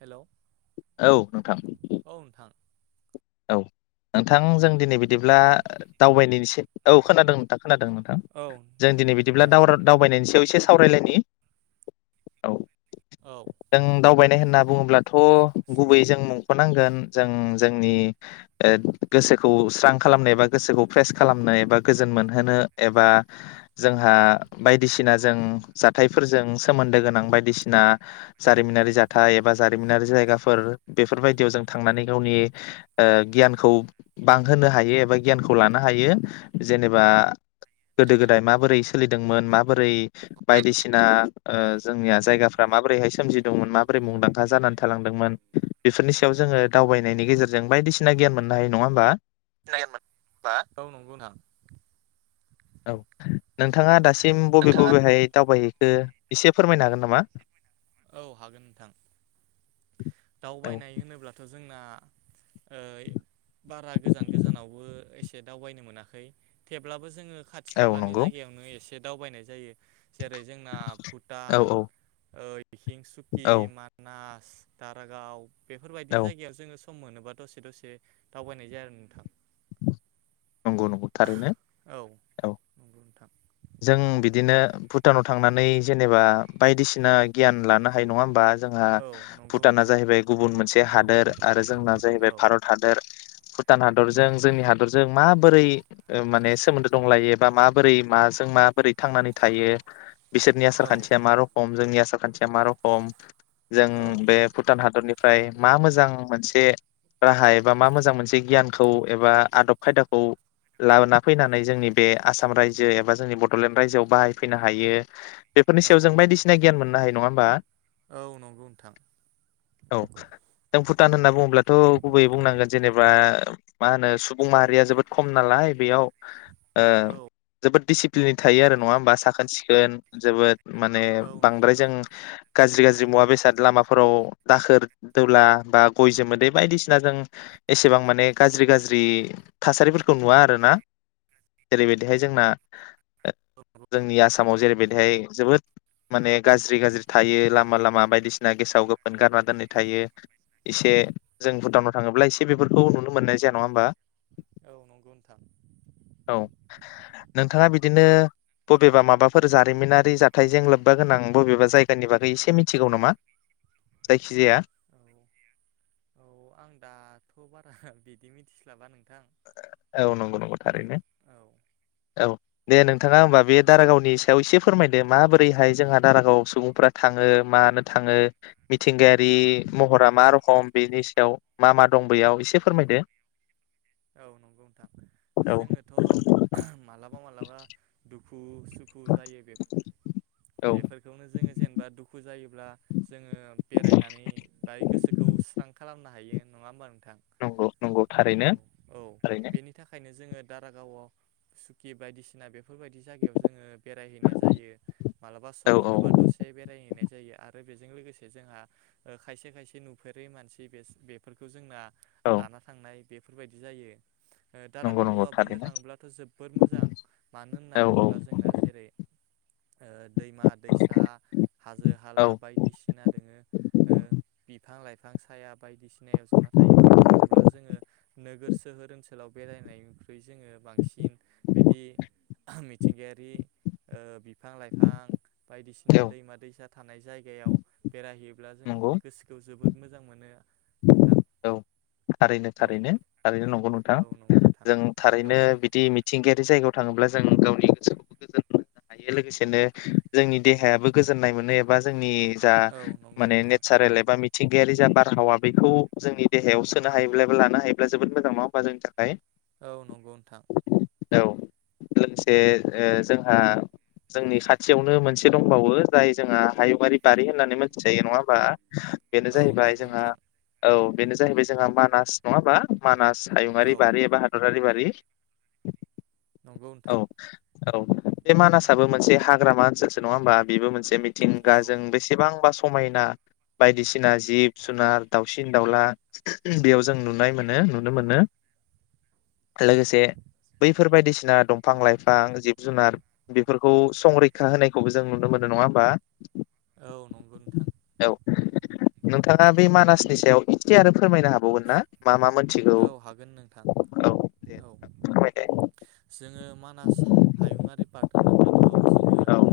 Hello औ नोंथां। औ नोंथां। औ नोंथां जों दिनै बिदिब्ला खोना औ दावबायनायनि एसे औ खोनादों नोंथां। खोनादों नोंथां औ जों नोंथां दिनै बिदिब्ला दे। दावरा दावबायनायनि सायाव इ एसे सावरायलायनि औ। औ जों नंगौ दावबायनाय नोंथां। होनना बुङोब्लाथ गुबैयै जों [unintelligible] जों जोंनि ओ गोसोखौ स्रां खालामनाय एबा गोसोखौ फ्रेस खालामनाय एबा गोजोन मोनहोनो एबा जोंहा बायदिसिना जों जाथायफोरजों सोमोन्दो गोनां बायदिसिना जारिमिनारि जाथाय एबा जारिमिनारि जायगाफोर बेफोरबायदियाव जों थांनानै गावनि ओ गियानखौ बांहोनो हायो एबा गियानखौ लानो हायो जेनेबा गोदो गोदाय माबोरै सोलिदोंमोन माबोरै बायदिसिना ओ जोंनिया जायगाफ्रा माबोरैहाय सोमजिदोंमोन माबोरै मुंदांखा जानानै थालांदोंमोन बेफोरनि सायाव जोङो दावबायनायनि गेजेर जों बायदिसिना गियान मोननो हायो नङा होमबा? औ नंगौ नोंथां। औ नोंथाङा दासिम बबे बबेहाय दावबायहै खो एसे फोरमायनो हागोन नामा? औ हागोन नोंथां औ दावबायनाय होनोब्लाथ जों ना ओइ बारा गोजान गोजानावबो एसे दावबायनो मोनाखै थेब्लाबो जोङो खाथि औ खालानि नंगौ जायगायावनो एसे एसे दावबायनाय जायो। जेरै जोंना औ भुटान। औ बिखिं सुकि औ माना तारागाव बेफोरबायदि औ जायगायाव जोङो सम मोनोबा दसे दसे दावबायनाय जाया आरो नोंथां। नंगौ नंगौ थारैनो औ नंगौ नोंथां। जों बिदिनो भुटानाव थांनानै जेनेबा बायदिसिना गियान लानो हायो नङा होमबा? जोंहा औ नंगौ भुटाना नोंथां जाहैबाय गुबुन मोनसे हादोर आरो जोंना जाहैबाय औ भारत हादोर भुटान हादरजों जों हादर जों माबोरै माने सोमोन्दो दंलायो। बा माबोरै माजों मा। बोरै थांनानै थायो। बिसोरनि आसार खान्थिया मा रोखम जोंनि आ सार खान्थिया मा रखम। जों औ बे भुटान हादरनिफ्राय मा मोजां। मोनसे राहा एबा मा मोजां मोनसे गियानखौ एबा आदब खायदाखौ लबोना फैनानै जोंनि बे आसाम रायजो एबा जोंनि बडलेण्ड रायजोआव बाहायफैनो हायो। बेफोरनि सायाव जों बायदिसिना। गियान मोनो हायो नङा होमबा? औ नंगौ नोंथां औ। टान होनना बुङोब्लाथ गुबै बुंनांगोन जेनेबा मा होनो सुब। बुं माहारिया जोबोद खम नालाय बेयाव। औ जोबोद दिडिसिप्लिनै थायो आरो नङा नंगौ होमबा साखोन सिखो [unintelligible] जोबोद। माने औ बांद्राय नंगौ जों गाज्रि गाज्रि मुवा बेसाद लामाफोराव दाखोर दौला बा गय जोमोदै बायदिसिना जों एसेबां माने गाज्रि गाज्रि थासारिफोरखौ नुवा आरोना जेरैबायदिहाय जोंना जोंनि आसामाव जेरैबायद बेहाय जोबोद माने गाज्रि गाज्रि थायो लामा लामा बायदिसिना गेसाव गोफोन गारना दोननाय थायो एसे जों भुटानाव थाङोब्ला एसे बेफोरखौ नुनो मोननाय जाया नङा होमबा। औ नंगौ नोंथां औ नोंथाङा बिदिनो। बबेबा माबाफोर जारिमिनारि जाथायजों लोब्बा गोनां बबेबा जायगानि बागै एसे मिथिगौ नामा जायखिजाया। औ औ आं दाथ बारा बिदि मिथिस्लाबा नों। औ नंगौ नंगौ थारैनो औ औ दे नोंथाङा होमबा बे। दारागावनि सायाव एसे फोरमायदो माबोरैहाय जोंहा दारागाव सुबुंफ्रा थाङो? मानो थाङो? मिथिंगायारि नोंथां महरा मा रखम बेनि याव मा मा दं बैयाव एसे फोरमायदो। औ नंगौ नोंथां औ जोङोथ' मालाबा मालाबा दु खु सुखु जायो औ बेफोर-बेफोरखौनो जोङो जेनेबा दुखु जायो ब्ला जोङो बेरायनानै बाय गोसोखौ स्रां खालामनो हायो नङा होमबा नों नंगौ नंगौ थारैनो औ थारैनो बेनि थाखायनो जोंङो दारागावयाव सुखि बायदिसिना बे बेफोरबायदि जायगायाव जोङो बेरायहैनाय जायो मालाबा औ सम मोनोबा औ दसे बेरायहैनाय जायो आरो बेजों लोगोसे जोंहा खायसे खायसे नुफेरै मानसि बेसो बेफोरखौ जोंना औ लाना थांनाय बेफोरबायदि बिदि जायो। नंगौ नंगौ दारागावया बुंनो थारैनो थाङोब्लाथ' जोबोद मोजां मानो औ होनना बुङोब्ला जोंना जेरै ओ दैमा दैसा हाजो औ हाला बायदिसिना दोङो ओ बि बिफां लाइफां साया बायदिसिनाव जना थायो बुंनो थाङोब्ला जोङो नोगोर सोहोर ओनसोलाव बेरायनाय बे जोङो बांसिन बिदि मिथिंगायारि ओ बिफां लाइफां बायदिसिना औ दैमा दैसा थानाय जायगायाव बेरायहैयोब्ला जों नंगौ गोसोखौ जोबोद मोजां मोनो नोंथां औ थारैनो औ थारैनो थारैनो नंगौ नोंथां औ नंगौ नोंथां जों औ थारैनो बिदि मिथिंगायारि जायगा थाङोब्ला जों गावनि गोसोखौबो गोजोनो हायो लोगोसेनो जोंनि देहायाबो गोजोन्नाय मोनो एबा जोंनि जा औ नंगौ माने नोंथां नेचारेल एबा‌ मि थिंगायारि जा बारहावा बेखौ जोंनि देहायाव सोनो हायोब्ला बा लानो हायोब्ला जोबोद मोजां नङाोमबा जोंनि थाखाय? औ नंगौ नोंथां। औ लोगोसे ओ जोंहा जोंनि खाथियावनो मोनसे दंबावो जाय जोंहा हायुंयारि बारि होननानै मोनथिखायो नङा होमबा? बेनो औ जाहैबाय नंगौ जोंहा नोंथां औ बेनो जाहैबाय जोंहा मानास नङा होमा मानास औ हायुंयारि बारि एबा हादरारि बा रि। नंगौ नोंथां। औ बे मानासाबो मोनसे हाग्रामा ओनसोलसो नङा होमबा बेबो मोनस बे औ मिथिंगाजों बेसेबांबा समायना बायदिसिना जिब जुनार दाउ सिन दाउला बेयाव जों नुनाय मोनो नुनो मोनो लोगोसे बैफोर बायदिसिना दंफां लाइफां जिब जुनार बेफोरखौ संरैखा होनायखौबो जों नुनो मोनो नङा होमबा। औ नंगौ नोंथां औ। नोंथाङा बे मानास नि सायाव एसे आरो फोरमायनो हाबावगोन ना? मा मा मोनथिगौ औ हागोन नोंथां औ दे औ फोरमायदो जोङो मा मानास हायुङारि पार्क होनोब्लाथ' जोङो। औ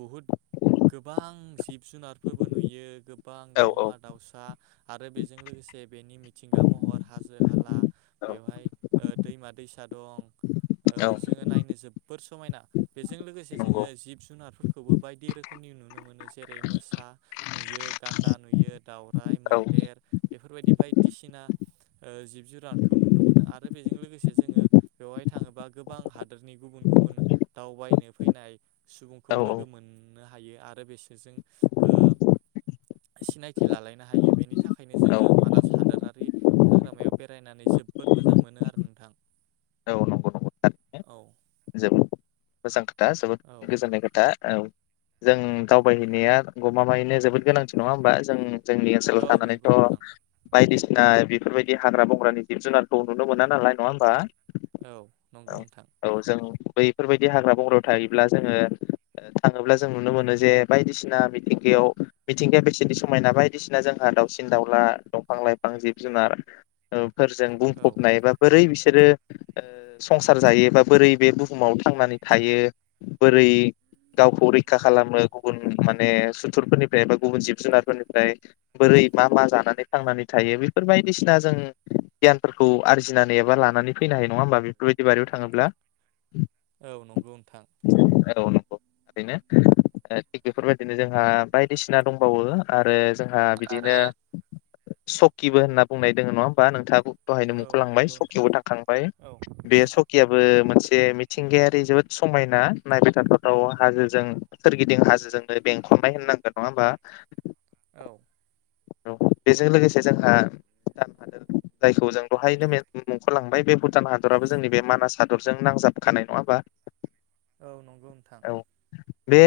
बहुत [inaudible] गोबां जिब जुनारफोरबो नुयो गोबां दावमा औ दाउसा आरो बेजों लोगोसे बेनि मि थिंगा महर हाजो हाला। औ बेवहाय ओ दैमा दैसा दं। ओ औ जोङो नायनो जोब फोर समायना बेजों लोगोसे जोङो नंगौ जिब जुनार फोरखौबो बायदि रोखोमनि नुनो मोनो जेरै मोसा नुयो गान्दा नुयो दउराइ औ मैदेर बेफोरबायदि बाय दिसिना ओ जिब जुनारखौ नुनो मोनो आरो बेजों लोगोसे जोङो बेवहाय थाङोबा गोबां हादोरनि गुबुन गुबुन दावबायनो फैनाय सुबुंखौ औ लोगो मोन नो हायो आरो बिसोरजों ओ सिनायथि लालायनो हायो बेनि थाखायनो जोङो नंगौ मानास हादोद नि हाग्रामायाव बेरायनानै जोबबोद मोजां मोनो आरो नोंथां। औ नंगौ नंगौ नोंथां। औ जोबोद मोजां‌ था दा औ जोबोद गोजोननाय खोथा औ। जों दावबायहैनाया गमामायैनो जोबोद गोनांथि नङा होमबा जों जोंनि औ ओनसोलाव नंगौ थानानैथ' नोंथां बायदिस ना बेफोरबायदि हाग्रा बंग्रानि जिब जुनारखौ नुनो मोना नालाय नङा होमबा? औ नंगौ नोंथां। औ जों बैफोरबायदि हाग्रा बंग्रायाव थायोब्ला जोङो थाङोब्ला जों नुनो मोनो जे बायदिसिना मिथिंगायाव मिथिंगाया बेसेदि समायना बायदिसिना जोंहा दावसिन दाउला दंफां लाइफां जिब जुनार ओ फोरजों औ बुंफबनाय बा बोरै बिसोर बिसोरो ओ संसार जायोबा बोरै बे बुहुमाव थांनानै थायो बोरै गावखौ रैखा खालामो गुबुन माने सुथुरफोरनिफ्राय एबा गुबुन जिब जुनारफोरनिफ्राय बोरै मा मा जानानै थांनानै थायो बेफोर बायदिसिना जों गियानफोरखौ आरजिनानै एबा लानानै फैनो हायो नङा होमबा बेफोरबायदि बारियाव थाङोब्ला। औ नंगौ नोंथां। बेनिखायनो थिग बेफोरबायदिनो जोंहा बायदिसिना दंबावो आरो जोंहा बिदिनो आरो सकिबो होनना बुंनाय दोङो नङा होमबा नोंथाङाबो दहायनो औ मुंख लांबाय नंगौ नोंथां सकियावबो थांखांबाय औ बे सकियाबो। मोनसे मिथिंगायारि जोबोद समायना नायबाय थाथावथाव हाजोजों सोरगिदिं हाजोजोंनो बेंखननाय होननांगोन नङा होमबा। औ। औ बेजों लोगोसे जोंहा भुटान हादोर जायखौ जों दहायनो मुंख लांबाय बे भुटान हादराबो जोंनि बे मानास हादरजों नांजाबखानाय नङा होमबा। औ नंगौ नोंथां। औ बे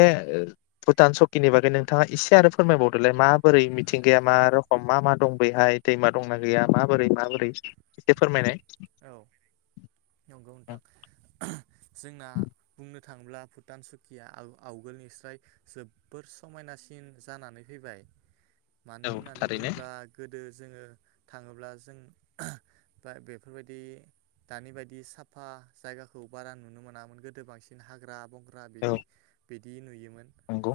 भुटान सकिनि बागै नोंथाङा इसे आरो फोरमायबावदोलाय माबोरै मिथ थिंगाया मा रखम मा मा दं बैहाय दैमा दंना गैया माबोरै माबोरै एसे फोरमायनाय औ नोंगौ नोंथां। जोंना बुंनो थांब्ला भुटान सुकिया आव-आवगोलनिस्राय जोबबोर समायनासिन जानानै फैबाय। मानो औ होननानै थारैनो बुङोब्ला गोद गोदो जोङो थाङोब्ला जों फा बे बेफोरबायदि दानि बायदि साफा जायगाखौ बारा नुनो मोनामोन गोदो बांसिन हाग्रा बं फ्रा औ बिदि बिदि नुयोमोन नंगौ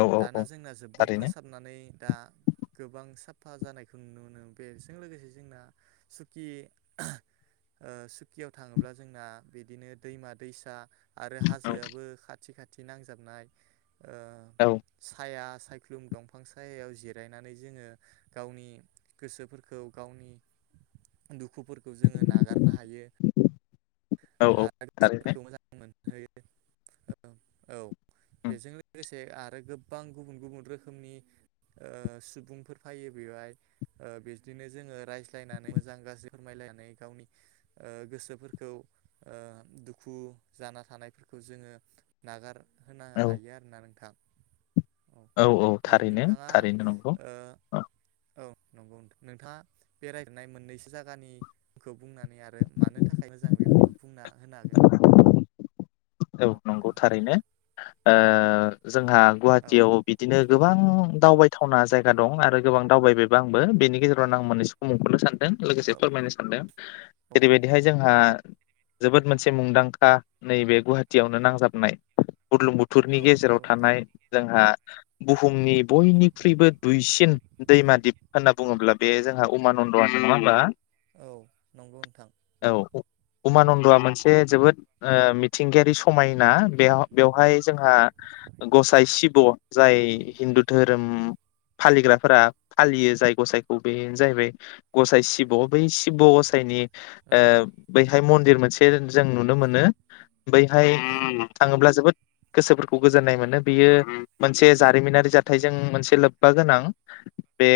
औ औ दाना औ जोंना जोबबोद थारैनो फोसाबनानै दा गोबां साफ साफा जानायखौ नुनो मोनो बेजों लोगोसे जोंना सुकि सुकियाव थाङोब्ला जोंना बिदिनो दैमा दैसा आरो हाजोआबो खाथि खाथ थि नांजाबनाय ओ औ साया सा सायख्लुम दंफां सायायाव जिरायनानै जोङो गावनि गोसोफोरखौ गावनि दुखु दुखुफोरखौ जोङो नागारनो हायो। औ आरो थारैनो गोसोफोरखौ मोजांमोनो। है औ औ। बेजों लोगोसे आरो गोबां गुबुन गुबुन रोखोमनि सुबुंफोर फायो बेवहाय बिदिनो जोङो रायज्लायनानै मोजां गाज्रि फोरमायलायनानै गावनि ओ गोसोफोरखौ दुखु जाना थानायफोरखौ जोङो नागार होनो औ हायो आरोना नोंथां औ औ थारैनो थारैनो नंगौ। ओ औ नंगौ। नोंथाङा बेरायजेरनाय मोन्नैसो जा बागानिखौ बुंनानै आरो मानो थाखाय मोजां बेफोरखौ बुंना होनो हागोन। औ नामा नंगौ नोंथाङा थारैनो। जोंहा औ गुहाटियाव बिदिनो गोबां दावबायथावना जायगा दं आरो गोबां दावबायबो आंबो बेनि गेजेरावनो आं मोन्नैसोखौ मुंख'नो सान लोगोसे औ फोरमायनो सान्दों। औ जेरैबायदिहाय जोंहा जोबोद मोनसे मुंदांखा नैबे गुहा खुथियावनो नांजाबनाय बुर्लुंबुथुरनि औ गेजेराव नंगौ नोंथां थानाय जोंहा बुहुमनि बयनिख्रुइबो दुइसिन दैमा दिप होन्ना बुङोब्ला बे जोंहा उमानन्द'आनो नङा होमब्ला? औ नंगौ नोंथां। उमानन्द'आ मोनसे जोबोद ओ मिथिंगायारि स समायना बेव-बेवहाय जोंहा गसाइ शिब जाय हिन्दु धोरोम फालिग्राफोरा फालियो जाय गसाइखौ बेनो जाहैबाय गसाइ शिब। शिब गसाइनि औ ओ बै मन्दिर मोनसे जों नुनो मोनो बै हाय औ थाङोब्ला जोबोद गोसोफोरखौ गोजोन्नाय मोनो बेयो मोनसे जारिमिनारि जाथायजों मोनसे लोब्बा गोनां। बे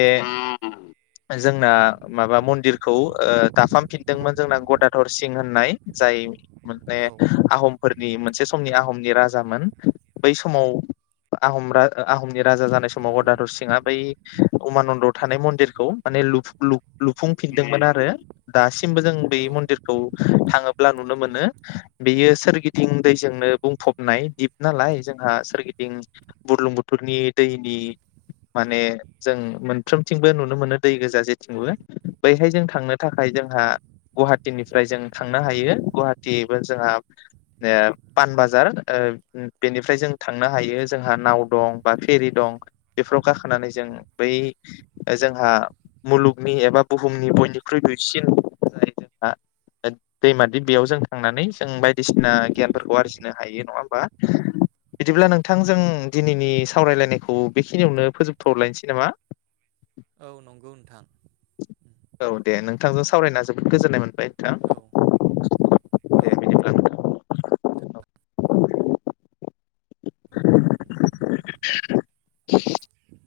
जोंना माबा मन्दिरखौ ओ दाफामफिन्दोंमोन जोंना गदाधरसिं होन्नाय। जाय माने औ आहम फोरनि मोनसे समनि आहमनि राजामोन। बै समाव आहम रा आहमनि राजा जानाय समाव गदधरसिंआ बै उमानन्द'आव थानाय मन्दिरखौ माने लु-लु-लुफुंफिन्दोंमोन आरो दासि मबो जों बै औ मन्दिरखौ थाङोब्ला नुनो मोनो बेयो सोरगि दिं दैजोंनो बुंफबनाय दिप नालाय जोंहा सोरगिदिं बुर्लुंबुथुरनि दैनि माने जों मोनफ्रोमथिंबो नुनो मोनो दै गोजा जेथिंबो। बैहाय जों थांनो थाखाय जोंहा गुहाटिनिफ्राय जों थांनो हायो गुहाटिबो जोंहा पान बाजार ओ बेनिफ्राय जों थांनो हायो जोंहा नाव दं बा फेरि दं बेफोराव गाखोनानै जों बै जोंहा मुलुगनि एबा बुहुमनि बयनिख्रुइ दुइसिन [unintelligible] दैमा दिप बेयाव जों थांनानै जों बायदिसिना गियानफोरखौ आरजिनो हायो नङा होमबा। बिदिब्ला नोंथांजों दिनैनि सावरायलायनायखौ बेखिनियावनो फोजोबथलायनोसै नामा? औ नंगौ नोंथां। औ दे नोंथांजों सावरायना जोबोद गोजोन्नाय मोनबाय। नोंथां औ औ। दे बिदिब्ला नोंथां [inaudible]